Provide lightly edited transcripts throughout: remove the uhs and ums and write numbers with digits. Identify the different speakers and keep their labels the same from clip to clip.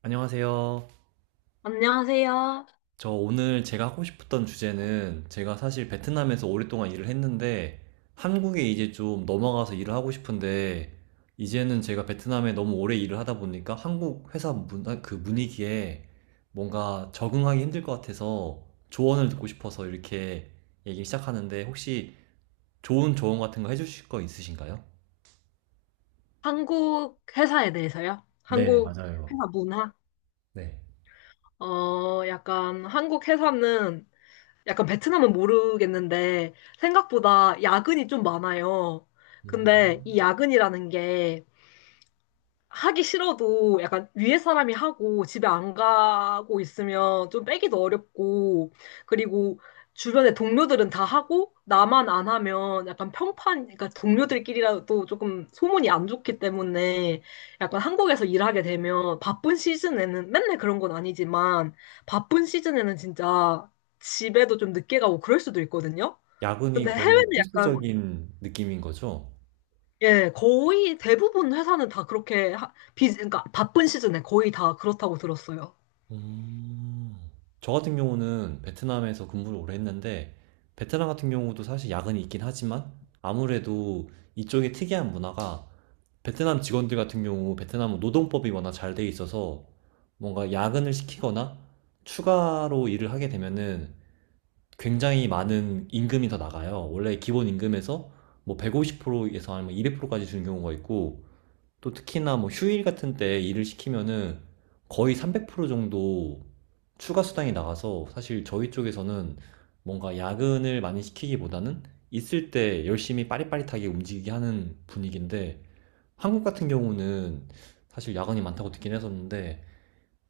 Speaker 1: 안녕하세요.
Speaker 2: 안녕하세요.
Speaker 1: 저 오늘 제가 하고 싶었던 주제는, 제가 사실 베트남에서 오랫동안 일을 했는데 한국에 이제 좀 넘어가서 일을 하고 싶은데, 이제는 제가 베트남에 너무 오래 일을 하다 보니까 한국 회사 그 분위기에 뭔가 적응하기 힘들 것 같아서 조언을 듣고 싶어서 이렇게 얘기를 시작하는데, 혹시 좋은 조언 같은 거 해주실 거 있으신가요?
Speaker 2: 한국 회사에 대해서요?
Speaker 1: 네,
Speaker 2: 한국
Speaker 1: 맞아요.
Speaker 2: 회사 문화?
Speaker 1: 네.
Speaker 2: 약간 한국 회사는 약간 베트남은 모르겠는데 생각보다 야근이 좀 많아요. 근데 이
Speaker 1: 음.
Speaker 2: 야근이라는 게 하기 싫어도 약간 위에 사람이 하고 집에 안 가고 있으면 좀 빼기도 어렵고, 그리고 주변에 동료들은 다 하고 나만 안 하면 약간 평판, 그러니까 동료들끼리라도 조금 소문이 안 좋기 때문에 약간 한국에서 일하게 되면 바쁜 시즌에는 맨날 그런 건 아니지만 바쁜 시즌에는 진짜 집에도 좀 늦게 가고 그럴 수도 있거든요.
Speaker 1: 야근이
Speaker 2: 근데
Speaker 1: 거의
Speaker 2: 해외는 약간
Speaker 1: 필수적인 느낌인 거죠?
Speaker 2: 예, 거의 대부분 회사는 다 그렇게 그러니까 바쁜 시즌에 거의 다 그렇다고 들었어요.
Speaker 1: 음. 저 같은 경우는 베트남에서 근무를 오래 했는데, 베트남 같은 경우도 사실 야근이 있긴 하지만, 아무래도 이쪽의 특이한 문화가, 베트남 직원들 같은 경우, 베트남은 노동법이 워낙 잘 돼 있어서 뭔가 야근을 시키거나 추가로 일을 하게 되면은 굉장히 많은 임금이 더 나가요. 원래 기본 임금에서 뭐 150%에서 아니면 200%까지 주는 경우가 있고, 또 특히나 뭐 휴일 같은 때 일을 시키면은 거의 300% 정도 추가 수당이 나가서, 사실 저희 쪽에서는 뭔가 야근을 많이 시키기보다는 있을 때 열심히 빠릿빠릿하게 움직이게 하는 분위기인데, 한국 같은 경우는 사실 야근이 많다고 듣긴 했었는데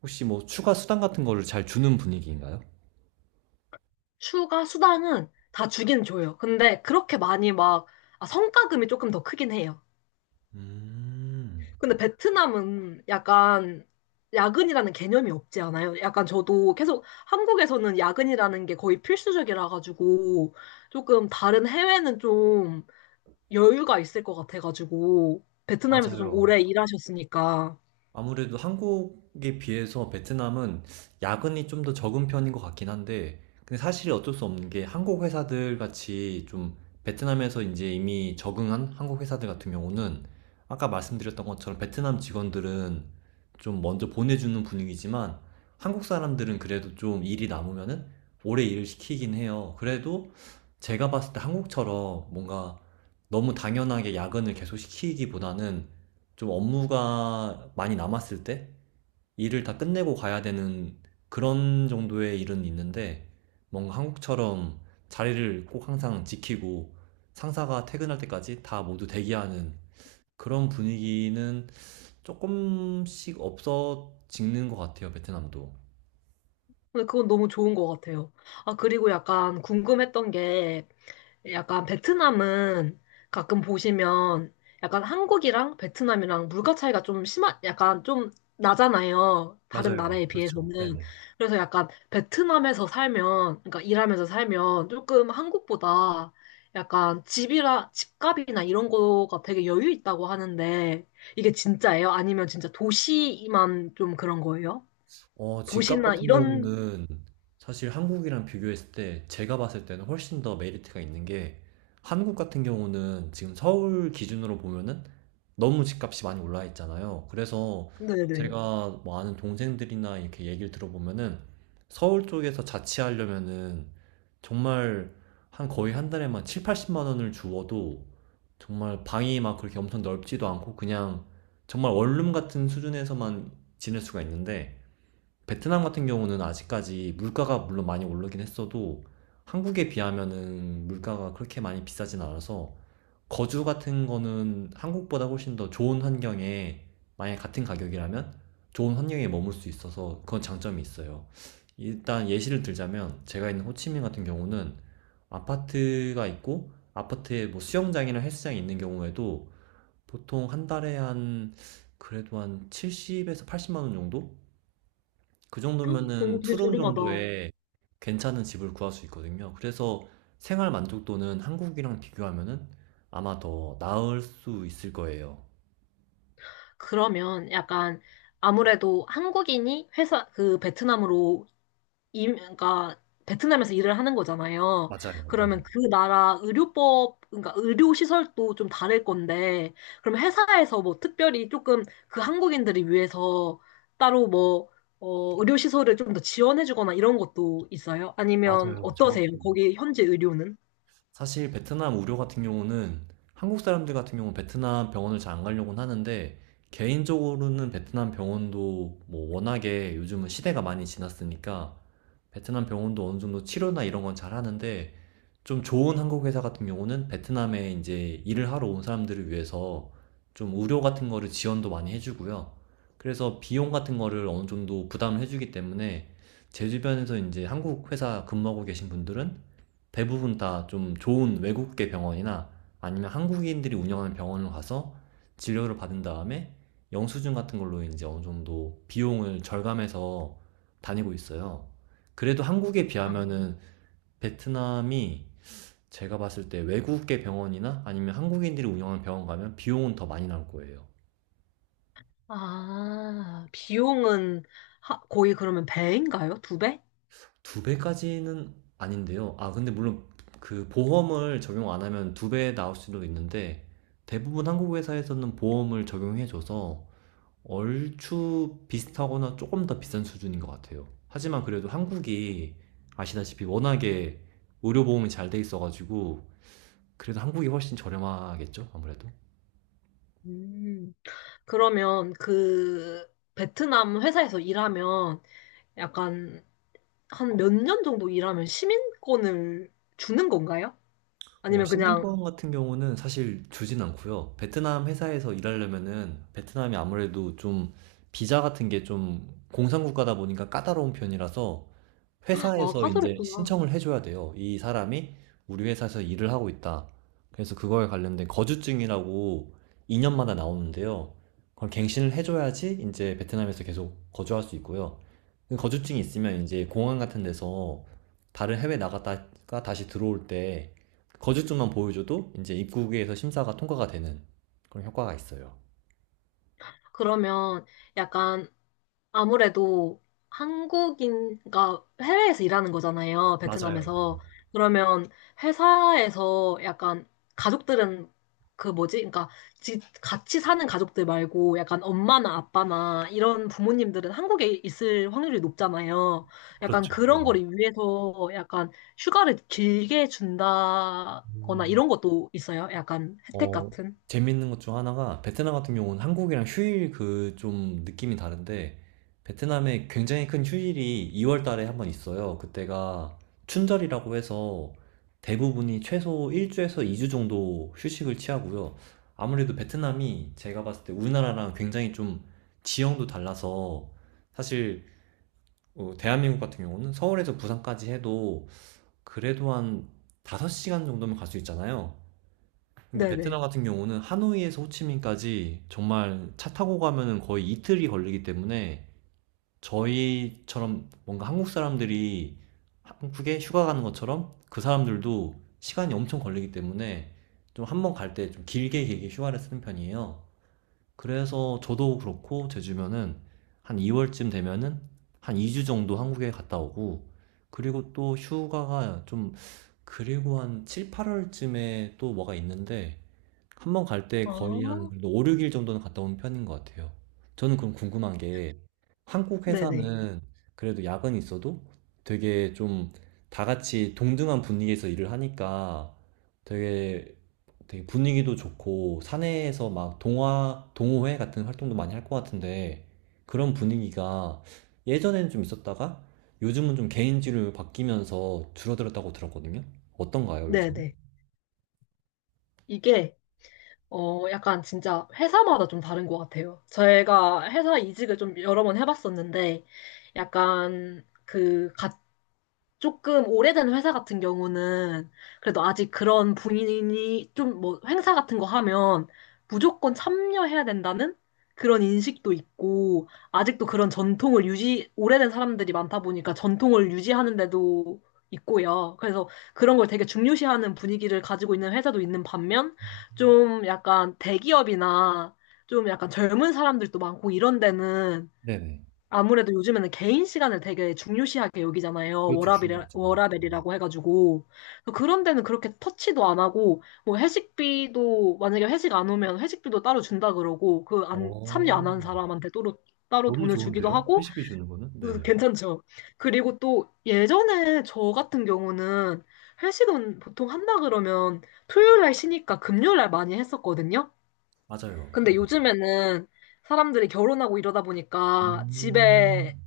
Speaker 1: 혹시 뭐 추가 수당 같은 거를 잘 주는 분위기인가요?
Speaker 2: 휴가 수당은 다 주긴 줘요. 근데 그렇게 많이 막 성과금이 조금 더 크긴 해요.
Speaker 1: 음,
Speaker 2: 근데 베트남은 약간 야근이라는 개념이 없지 않아요? 약간 저도 계속 한국에서는 야근이라는 게 거의 필수적이라 가지고 조금 다른 해외는 좀 여유가 있을 것 같아 가지고 베트남에서 좀
Speaker 1: 맞아요.
Speaker 2: 오래 일하셨으니까.
Speaker 1: 아무래도 한국에 비해서 베트남은 야근이 좀 더 적은 편인 것 같긴 한데, 근데 사실 어쩔 수 없는 게, 한국 회사들 같이 좀 베트남에서 이제 이미 적응한 한국 회사들 같은 경우는 아까 말씀드렸던 것처럼 베트남 직원들은 좀 먼저 보내주는 분위기지만 한국 사람들은 그래도 좀 일이 남으면은 오래 일을 시키긴 해요. 그래도 제가 봤을 때 한국처럼 뭔가 너무 당연하게 야근을 계속 시키기보다는 좀 업무가 많이 남았을 때 일을 다 끝내고 가야 되는 그런 정도의 일은 있는데, 뭔가 한국처럼 자리를 꼭 항상 지키고 상사가 퇴근할 때까지 다 모두 대기하는 그런 분위기는 조금씩 없어지는 것 같아요, 베트남도.
Speaker 2: 근데 그건 너무 좋은 것 같아요. 아, 그리고 약간 궁금했던 게, 약간 베트남은 가끔 보시면 약간 한국이랑 베트남이랑 물가 차이가 좀 심한, 약간 좀 나잖아요, 다른
Speaker 1: 맞아요.
Speaker 2: 나라에
Speaker 1: 그렇죠.
Speaker 2: 비해서는.
Speaker 1: 네네.
Speaker 2: 그래서 약간 베트남에서 살면, 그러니까 일하면서 살면 조금 한국보다 약간 집값이나 이런 거가 되게 여유 있다고 하는데, 이게 진짜예요? 아니면 진짜 도시만 좀 그런 거예요?
Speaker 1: 어, 집값
Speaker 2: 도시나
Speaker 1: 같은
Speaker 2: 이런.
Speaker 1: 경우는 사실 한국이랑 비교했을 때 제가 봤을 때는 훨씬 더 메리트가 있는 게, 한국 같은 경우는 지금 서울 기준으로 보면은 너무 집값이 많이 올라 있잖아요. 그래서
Speaker 2: 네네.
Speaker 1: 제가 뭐 아는 동생들이나 이렇게 얘기를 들어보면은 서울 쪽에서 자취하려면은 정말 한 거의 한 달에만 7, 80만 원을 주어도 정말 방이 막 그렇게 엄청 넓지도 않고 그냥 정말 원룸 같은 수준에서만 지낼 수가 있는데, 베트남 같은 경우는 아직까지 물가가 물론 많이 오르긴 했어도 한국에 비하면은 물가가 그렇게 많이 비싸진 않아서 거주 같은 거는 한국보다 훨씬 더 좋은 환경에, 만약 같은 가격이라면 좋은 환경에 머물 수 있어서 그건 장점이 있어요. 일단 예시를 들자면 제가 있는 호치민 같은 경우는 아파트가 있고, 아파트에 뭐 수영장이나 헬스장이 있는 경우에도 보통 한 달에 한, 그래도 한 70에서 80만 원 정도? 그
Speaker 2: 오,
Speaker 1: 정도면은
Speaker 2: 되게
Speaker 1: 투룸
Speaker 2: 저렴하다.
Speaker 1: 정도에 괜찮은 집을 구할 수 있거든요. 그래서 생활 만족도는 한국이랑 비교하면은 아마 더 나을 수 있을 거예요.
Speaker 2: 그러면 약간 아무래도 한국인이 회사 그 베트남으로 그러니까 베트남에서 일을 하는 거잖아요.
Speaker 1: 맞아요. 네.
Speaker 2: 그러면 그 나라 의료법, 그러니까 의료 시설도 좀 다를 건데, 그럼 회사에서 뭐 특별히 조금 그 한국인들을 위해서 따로 뭐 의료 시설을 좀 더 지원해 주거나 이런 것도 있어요? 아니면
Speaker 1: 맞아요.
Speaker 2: 어떠세요?
Speaker 1: 정확히.
Speaker 2: 거기 현지 의료는?
Speaker 1: 사실 베트남 의료 같은 경우는, 한국 사람들 같은 경우는 베트남 병원을 잘 안 가려고는 하는데, 개인적으로는 베트남 병원도 뭐 워낙에 요즘은 시대가 많이 지났으니까 베트남 병원도 어느 정도 치료나 이런 건 잘 하는데, 좀 좋은 한국 회사 같은 경우는 베트남에 이제 일을 하러 온 사람들을 위해서 좀 의료 같은 거를 지원도 많이 해주고요. 그래서 비용 같은 거를 어느 정도 부담을 해주기 때문에, 제 주변에서 이제 한국 회사 근무하고 계신 분들은 대부분 다 좀 좋은 외국계 병원이나 아니면 한국인들이 운영하는 병원을 가서 진료를 받은 다음에 영수증 같은 걸로 이제 어느 정도 비용을 절감해서 다니고 있어요. 그래도 한국에
Speaker 2: 아.
Speaker 1: 비하면은 베트남이, 제가 봤을 때 외국계 병원이나 아니면 한국인들이 운영하는 병원 가면 비용은 더 많이 나올 거예요.
Speaker 2: 아, 비용은 거의 그러면 배인가요? 두 배?
Speaker 1: 두 배까지는 아닌데요. 아, 근데 물론 그 보험을 적용 안 하면 두 배 나올 수도 있는데 대부분 한국 회사에서는 보험을 적용해줘서 얼추 비슷하거나 조금 더 비싼 수준인 것 같아요. 하지만 그래도 한국이 아시다시피 워낙에 의료보험이 잘 돼 있어가지고 그래도 한국이 훨씬 저렴하겠죠? 아무래도.
Speaker 2: 음. 그러면 그 베트남 회사에서 일하면 약간 한 몇 년 정도 일하면 시민권을 주는 건가요?
Speaker 1: 어,
Speaker 2: 아니면 그냥,
Speaker 1: 시민권 같은 경우는 사실 주진 않고요. 베트남 회사에서 일하려면은 베트남이 아무래도 좀 비자 같은 게 좀 공산국가다 보니까 까다로운 편이라서
Speaker 2: 아,
Speaker 1: 회사에서 이제
Speaker 2: 까다롭구나.
Speaker 1: 신청을 해 줘야 돼요. 이 사람이 우리 회사에서 일을 하고 있다. 그래서 그거에 관련된 거주증이라고 2년마다 년마다 나오는데요. 그걸 갱신을 해 줘야지 이제 베트남에서 계속 거주할 수 있고요. 그 거주증이 있으면 이제 공항 같은 데서 다른 해외 나갔다가 다시 들어올 때 거주증만 보여 줘도 이제 입국에서 심사가 통과가 되는 그런 효과가 있어요.
Speaker 2: 그러면 약간 아무래도 한국인, 그 해외에서 일하는 거잖아요,
Speaker 1: 맞아요. 네.
Speaker 2: 베트남에서. 그러면 회사에서 약간 가족들은 그 뭐지? 그러니까 같이 사는 가족들 말고 약간 엄마나 아빠나 이런 부모님들은 한국에 있을 확률이 높잖아요. 약간
Speaker 1: 그렇죠.
Speaker 2: 그런
Speaker 1: 네네.
Speaker 2: 거를 위해서 약간 휴가를 길게 준다거나
Speaker 1: 음.
Speaker 2: 이런 것도 있어요, 약간 혜택
Speaker 1: 어,
Speaker 2: 같은.
Speaker 1: 재밌는 것 중 하나가 베트남 같은 경우는 한국이랑 휴일 그 좀 느낌이 다른데, 베트남에 굉장히 큰 휴일이 2월 달에 한 번 있어요. 그때가 춘절이라고 해서 대부분이 최소 1주에서 2주 정도 휴식을 취하고요. 아무래도 베트남이 제가 봤을 때 우리나라랑 굉장히 좀 지형도 달라서, 사실 어, 대한민국 같은 경우는 서울에서 부산까지 해도 그래도 한 5시간 정도면 갈 수 있잖아요. 근데 베트남
Speaker 2: 네네.
Speaker 1: 같은 경우는 하노이에서 호치민까지 정말 차 타고 가면은 거의 이틀이 걸리기 때문에 저희처럼 뭔가 한국 사람들이 한국에 휴가 가는 것처럼 그 사람들도 시간이 엄청 걸리기 때문에 좀 한 번 갈 때 좀 길게 길게 휴가를 쓰는 편이에요. 그래서 저도 그렇고 제 주변은 한 2월쯤 되면은 한 2주 정도 한국에 갔다 오고, 그리고 또 휴가가 좀, 그리고 한 7, 8월쯤에 또 뭐가 있는데 한 번 갈 때 거의 한,
Speaker 2: 아,
Speaker 1: 그래도 5-6일 정도는 갔다 온 편인 것 같아요. 저는 그럼 궁금한 게, 한국
Speaker 2: 네네.
Speaker 1: 회사는 그래도 야근이 있어도 되게 좀 다 같이 동등한 분위기에서 일을 하니까 되게, 되게 분위기도 좋고 사내에서 막 동화 동호회 같은 활동도 많이 할 것 같은데 그런 분위기가 예전에는 좀 있었다가 요즘은 좀 개인주의로 바뀌면서 줄어들었다고 들었거든요. 어떤가요, 요즘?
Speaker 2: 네네. 이게 약간 진짜 회사마다 좀 다른 것 같아요. 제가 회사 이직을 좀 여러 번 해봤었는데, 약간 조금 오래된 회사 같은 경우는 그래도 아직 그런 분위기 좀, 뭐 행사 같은 거 하면 무조건 참여해야 된다는 그런 인식도 있고, 아직도 그런 전통을 유지 오래된 사람들이 많다 보니까 전통을 유지하는 데도 있고요. 그래서 그런 걸 되게 중요시하는 분위기를 가지고 있는 회사도 있는 반면, 좀 약간 대기업이나 좀 약간 젊은 사람들도 많고 이런 데는
Speaker 1: 네네.
Speaker 2: 아무래도 요즘에는 개인 시간을 되게 중요시하게 여기잖아요.
Speaker 1: 그렇죠.
Speaker 2: 워라벨,
Speaker 1: 중요하죠.
Speaker 2: 워라벨이라고 해가지고. 그런 데는 그렇게 터치도 안 하고, 뭐 회식비도, 만약에 회식 안 오면 회식비도 따로 준다 그러고, 그 안, 참여
Speaker 1: 오~~
Speaker 2: 안 한 사람한테 따로, 따로
Speaker 1: 너무
Speaker 2: 돈을 주기도
Speaker 1: 좋은데요?
Speaker 2: 하고,
Speaker 1: 회식해 주는 거는?
Speaker 2: 그
Speaker 1: 네.
Speaker 2: 괜찮죠. 그리고 또 예전에 저 같은 경우는 회식은 보통 한다 그러면 토요일 날 쉬니까 금요일 날 많이 했었거든요.
Speaker 1: 맞아요.
Speaker 2: 근데
Speaker 1: 네.
Speaker 2: 요즘에는 사람들이 결혼하고 이러다 보니까 집에
Speaker 1: 음.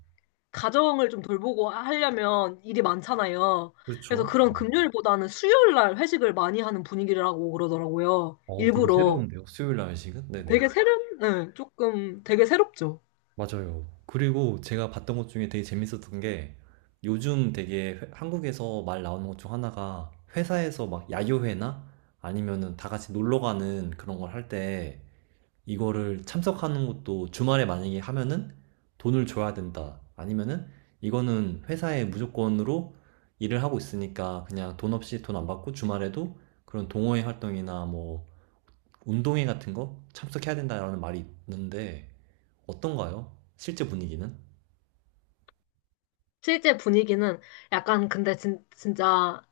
Speaker 2: 가정을 좀 돌보고 하려면 일이 많잖아요. 그래서
Speaker 1: 그렇죠.
Speaker 2: 그런
Speaker 1: 네.
Speaker 2: 금요일보다는 수요일 날 회식을 많이 하는 분위기라고 그러더라고요.
Speaker 1: 어, 되게
Speaker 2: 일부러.
Speaker 1: 새로운데요. 수요일 날 회식은? 네네.
Speaker 2: 되게 새로운, 네, 조금 되게 새롭죠.
Speaker 1: 맞아요. 그리고 제가 봤던 것 중에 되게 재밌었던 게 요즘 되게 한국에서 말 나오는 것 중 하나가, 회사에서 막 야유회나 아니면은 다 같이 놀러 가는 그런 걸할때 이거를 참석하는 것도 주말에 만약에 하면은 돈을 줘야 된다. 아니면은 이거는 회사에 무조건으로 일을 하고 있으니까 그냥 돈 없이, 돈 안 받고 주말에도 그런 동호회 활동이나 뭐 운동회 같은 거 참석해야 된다라는 말이 있는데 어떤가요? 실제 분위기는?
Speaker 2: 실제 분위기는 약간 근데 진짜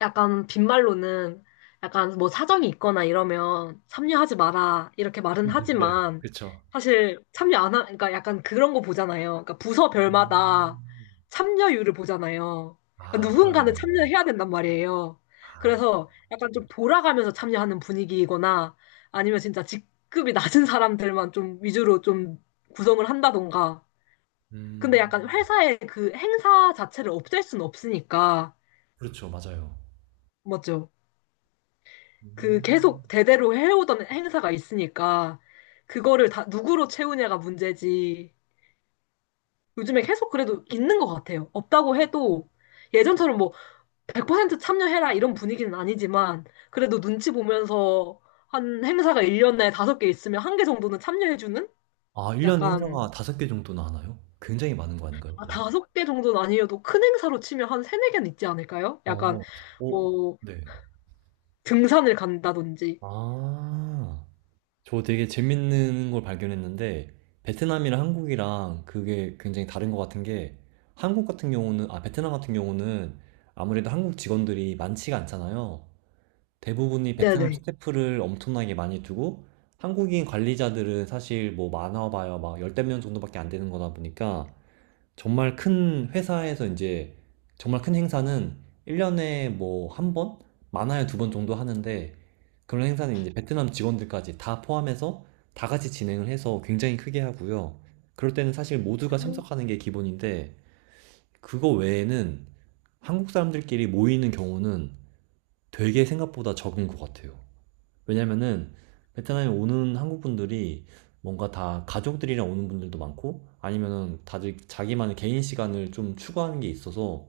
Speaker 2: 약간 빈말로는 약간 뭐 사정이 있거나 이러면 참여하지 마라 이렇게 말은
Speaker 1: 네,
Speaker 2: 하지만,
Speaker 1: 그쵸.
Speaker 2: 사실 참여 안 하, 그러니까 약간 그런 거 보잖아요. 그러니까 부서별마다 참여율을 보잖아요. 그러니까
Speaker 1: 아, 그러네요.
Speaker 2: 누군가는 참여해야 된단 말이에요.
Speaker 1: 아.
Speaker 2: 그래서 약간 좀 돌아가면서 참여하는 분위기이거나 아니면 진짜 직급이 낮은 사람들만 좀 위주로 좀 구성을 한다던가. 근데
Speaker 1: 음.
Speaker 2: 약간 회사의 그 행사 자체를 없앨 수는 없으니까.
Speaker 1: 그렇죠. 맞아요.
Speaker 2: 맞죠? 그 계속
Speaker 1: 음.
Speaker 2: 대대로 해오던 행사가 있으니까 그거를 다 누구로 채우냐가 문제지. 요즘에 계속 그래도 있는 것 같아요. 없다고 해도 예전처럼 뭐 100% 참여해라 이런 분위기는 아니지만 그래도 눈치 보면서 한 행사가 1년에 다섯 개 있으면 한 개 정도는 참여해주는?
Speaker 1: 아, 1년에
Speaker 2: 약간
Speaker 1: 행사가 5개 정도나 하나요? 굉장히 많은 거 아닌가요?
Speaker 2: 아, 다섯 개 정도는 아니어도 큰 행사로 치면 한 세네 개는 있지 않을까요? 약간
Speaker 1: 어. 오.
Speaker 2: 뭐
Speaker 1: 네.
Speaker 2: 등산을 간다든지.
Speaker 1: 아. 저 되게 재밌는 걸 발견했는데 베트남이랑 한국이랑 그게 굉장히 다른 것 같은 게, 한국 같은 경우는, 아, 베트남 같은 경우는 아무래도 한국 직원들이 많지가 않잖아요. 대부분이 베트남
Speaker 2: 네네.
Speaker 1: 스태프를 엄청나게 많이 두고 한국인 관리자들은 사실 뭐 많아봐야 막 열댓 명 정도밖에 안 되는 거다 보니까 정말 큰 회사에서 이제 정말 큰 행사는 1년에 뭐 한 번? 많아야 두 번 정도 하는데, 그런 행사는 이제 베트남 직원들까지 다 포함해서 다 같이 진행을 해서 굉장히 크게 하고요. 그럴 때는 사실 모두가 참석하는 게 기본인데 그거 외에는 한국 사람들끼리 모이는 경우는 되게 생각보다 적은 것 같아요. 왜냐면은 베트남에 오는 한국 분들이 뭔가 다 가족들이랑 오는 분들도 많고, 아니면은 다들 자기만의 개인 시간을 좀 추구하는 게 있어서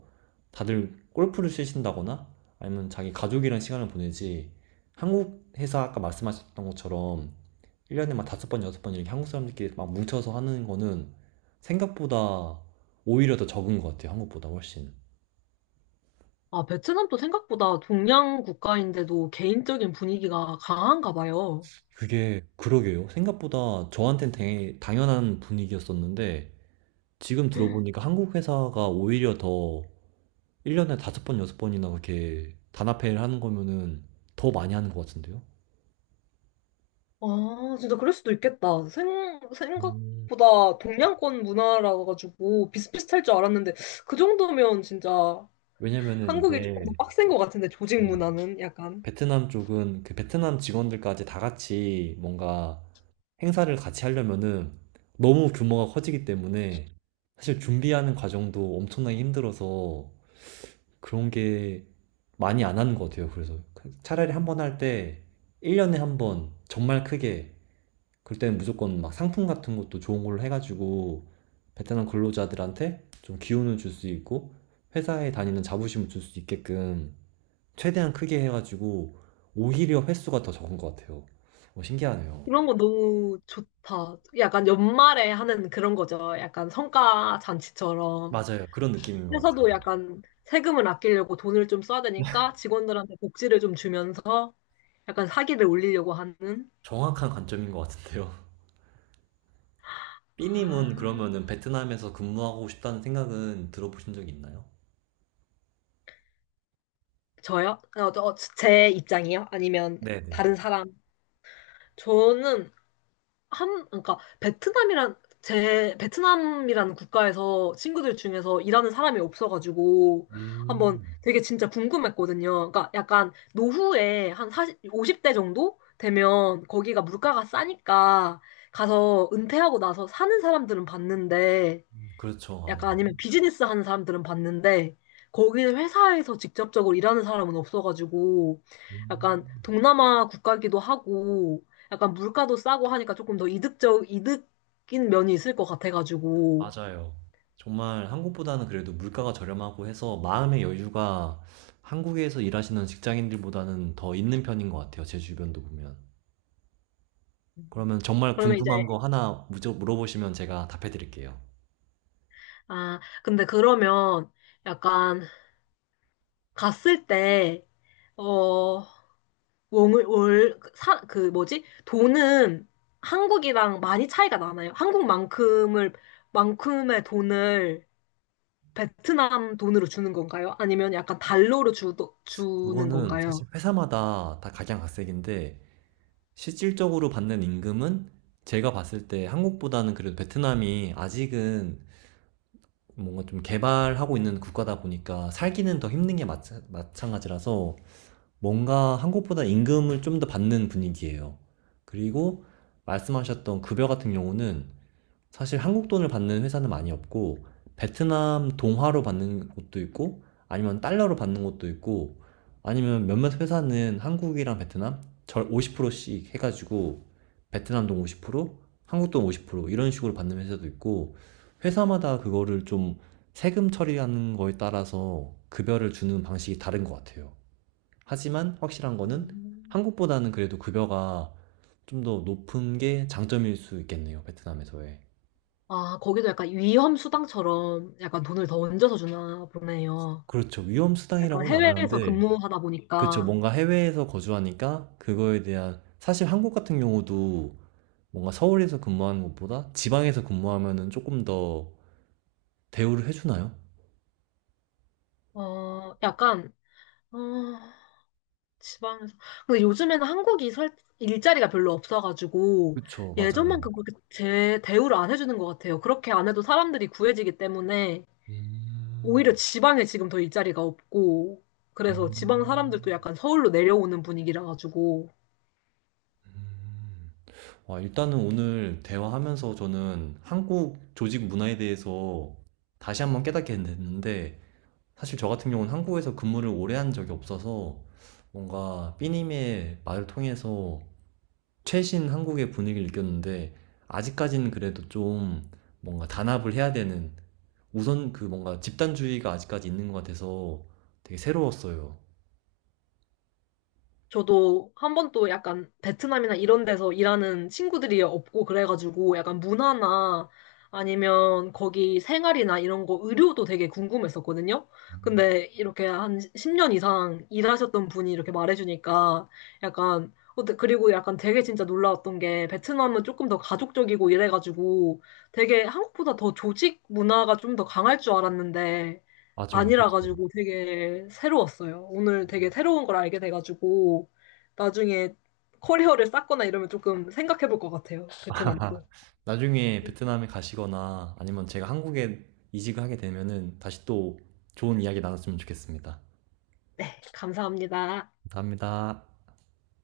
Speaker 1: 다들 골프를 치신다거나 아니면 자기 가족이랑 시간을 보내지, 한국 회사 아까 말씀하셨던 것처럼 1년에 막 다섯 번, 여섯 번 이렇게 한국 사람들끼리 막 뭉쳐서 하는 거는 생각보다 오히려 더 적은 것 같아요. 한국보다 훨씬.
Speaker 2: 아, 베트남도 생각보다 동양 국가인데도 개인적인 분위기가 강한가 봐요.
Speaker 1: 그게, 그러게요. 생각보다 저한텐 되게 당연한 분위기였었는데, 지금 들어보니까 한국 회사가 오히려 더 1년에 5번, 6번이나 그렇게 단합회의를 하는 거면은 더 많이 하는 것 같은데요?
Speaker 2: 아, 진짜 그럴 수도 있겠다.
Speaker 1: 음.
Speaker 2: 생각보다 동양권 문화라 가지고 비슷비슷할 줄 알았는데 그 정도면 진짜
Speaker 1: 왜냐면은
Speaker 2: 한국이 조금 더
Speaker 1: 이제,
Speaker 2: 빡센 것 같은데, 조직
Speaker 1: 네,
Speaker 2: 문화는 약간
Speaker 1: 베트남 쪽은 그 베트남 직원들까지 다 같이 뭔가 행사를 같이 하려면은 너무 규모가 커지기 때문에 사실 준비하는 과정도 엄청나게 힘들어서 그런 게 많이 안 하는 것 같아요. 그래서 그 차라리 한번 할 때 1년에 한번 정말 크게, 그럴 때는 무조건 막 상품 같은 것도 좋은 걸로 해가지고 베트남 근로자들한테 좀 기운을 줄 수 있고 회사에 다니는 자부심을 줄 수 있게끔 최대한 크게 해가지고 오히려 횟수가 더 적은 것 같아요. 어, 신기하네요.
Speaker 2: 이런 거 너무 좋다. 약간 연말에 하는 그런 거죠. 약간 성과 잔치처럼.
Speaker 1: 맞아요. 그런 느낌인 것 같아요.
Speaker 2: 회사도 약간 세금을 아끼려고 돈을 좀 써야 되니까 직원들한테 복지를 좀 주면서 약간 사기를 올리려고 하는.
Speaker 1: 정확한 관점인 것 같은데요. 삐님은
Speaker 2: 아,
Speaker 1: 그러면은 베트남에서 근무하고 싶다는 생각은 들어보신 적이 있나요?
Speaker 2: 저요? 제 입장이요? 아니면
Speaker 1: 네네.
Speaker 2: 다른 사람? 저는 한, 그러니까 베트남이란 제 베트남이라는 국가에서 친구들 중에서 일하는 사람이 없어가지고 한번
Speaker 1: 음,
Speaker 2: 되게 진짜 궁금했거든요. 그러니까 약간 노후에 한 40 50대 정도 되면 거기가 물가가 싸니까 가서 은퇴하고 나서 사는 사람들은 봤는데,
Speaker 1: 그렇죠.
Speaker 2: 약간 아니면
Speaker 1: 아무래도.
Speaker 2: 비즈니스 하는 사람들은 봤는데 거기 회사에서 직접적으로 일하는 사람은 없어가지고.
Speaker 1: 음.
Speaker 2: 약간 동남아 국가기도 하고 약간 물가도 싸고 하니까 조금 더 이득적 이득인 면이 있을 것 같아가지고.
Speaker 1: 맞아요. 정말 한국보다는 그래도 물가가 저렴하고 해서 마음의 여유가 한국에서 일하시는 직장인들보다는 더 있는 편인 것 같아요. 제 주변도 보면. 그러면 정말
Speaker 2: 그러면 이제
Speaker 1: 궁금한 거 하나 물어보시면 제가 답해 드릴게요.
Speaker 2: 아 근데 그러면 약간 갔을 때어 원을 월사그 뭐지, 돈은 한국이랑 많이 차이가 나나요? 한국만큼을 만큼의 돈을 베트남 돈으로 주는 건가요? 아니면 약간 달러로 주는
Speaker 1: 그거는
Speaker 2: 건가요?
Speaker 1: 사실 회사마다 다 각양각색인데 실질적으로 받는 임금은 제가 봤을 때 한국보다는 그래도 베트남이 아직은 뭔가 좀 개발하고 있는 국가다 보니까 살기는 더 힘든 게 마찬가지라서 뭔가 한국보다 임금을 좀 더 받는 분위기예요. 그리고 말씀하셨던 급여 같은 경우는 사실 한국 돈을 받는 회사는 많이 없고 베트남 동화로 받는 곳도 있고 아니면 달러로 받는 곳도 있고, 아니면 몇몇 회사는 한국이랑 베트남 절 50%씩 해가지고 베트남 돈 50%, 한국 돈 50% 이런 식으로 받는 회사도 있고, 회사마다 그거를 좀 세금 처리하는 거에 따라서 급여를 주는 방식이 다른 것 같아요. 하지만 확실한 거는
Speaker 2: 음.
Speaker 1: 한국보다는 그래도 급여가 좀 더 높은 게 장점일 수 있겠네요, 베트남에서의.
Speaker 2: 아, 거기도 약간 위험 수당처럼 약간 돈을 더 얹어서 주나 보네요.
Speaker 1: 그렇죠. 위험
Speaker 2: 약간
Speaker 1: 수당이라고는 안
Speaker 2: 해외에서
Speaker 1: 하는데,
Speaker 2: 근무하다
Speaker 1: 그렇죠.
Speaker 2: 보니까.
Speaker 1: 뭔가 해외에서 거주하니까 그거에 대한, 사실 한국 같은 경우도 뭔가 서울에서 근무하는 것보다 지방에서 근무하면은 조금 더 대우를 해주나요?
Speaker 2: 어, 약간, 어, 지방에서. 근데 요즘에는 한국이 일자리가 별로 없어가지고
Speaker 1: 그쵸, 맞아요.
Speaker 2: 예전만큼 그렇게 대우를 안 해주는 것 같아요. 그렇게 안 해도 사람들이 구해지기 때문에
Speaker 1: 음.
Speaker 2: 오히려 지방에 지금 더 일자리가 없고, 그래서 지방
Speaker 1: 음.
Speaker 2: 사람들도 약간 서울로 내려오는 분위기라 가지고.
Speaker 1: 음. 와, 일단은 오늘 대화하면서 저는 한국 조직 문화에 대해서 다시 한번 깨닫게 됐는데, 사실 저 같은 경우는 한국에서 근무를 오래 한 적이 없어서 뭔가 삐님의 말을 통해서 최신 한국의 분위기를 느꼈는데, 아직까지는 그래도 좀 뭔가 단합을 해야 되는, 우선 그 뭔가 집단주의가 아직까지 있는 것 같아서 되게 새로웠어요.
Speaker 2: 저도 한 번도 약간 베트남이나 이런 데서 일하는 친구들이 없고 그래가지고 약간 문화나 아니면 거기 생활이나 이런 거 의료도 되게 궁금했었거든요. 근데 이렇게 한 10년 이상 일하셨던 분이 이렇게 말해주니까 약간 그리고 약간 되게 진짜 놀라웠던 게 베트남은 조금 더 가족적이고 이래가지고 되게 한국보다 더 조직 문화가 좀 더 강할 줄 알았는데
Speaker 1: 맞아요,
Speaker 2: 아니라
Speaker 1: 그렇죠.
Speaker 2: 가지고 되게 새로웠어요. 오늘 되게 새로운 걸 알게 돼가지고 나중에 커리어를 쌓거나 이러면 조금 생각해 볼 것 같아요. 베트남도.
Speaker 1: 나중에 베트남에 가시거나 아니면 제가 한국에 이직을 하게 되면은 다시 또 좋은 이야기 나눴으면 좋겠습니다.
Speaker 2: 네, 감사합니다.
Speaker 1: 감사합니다.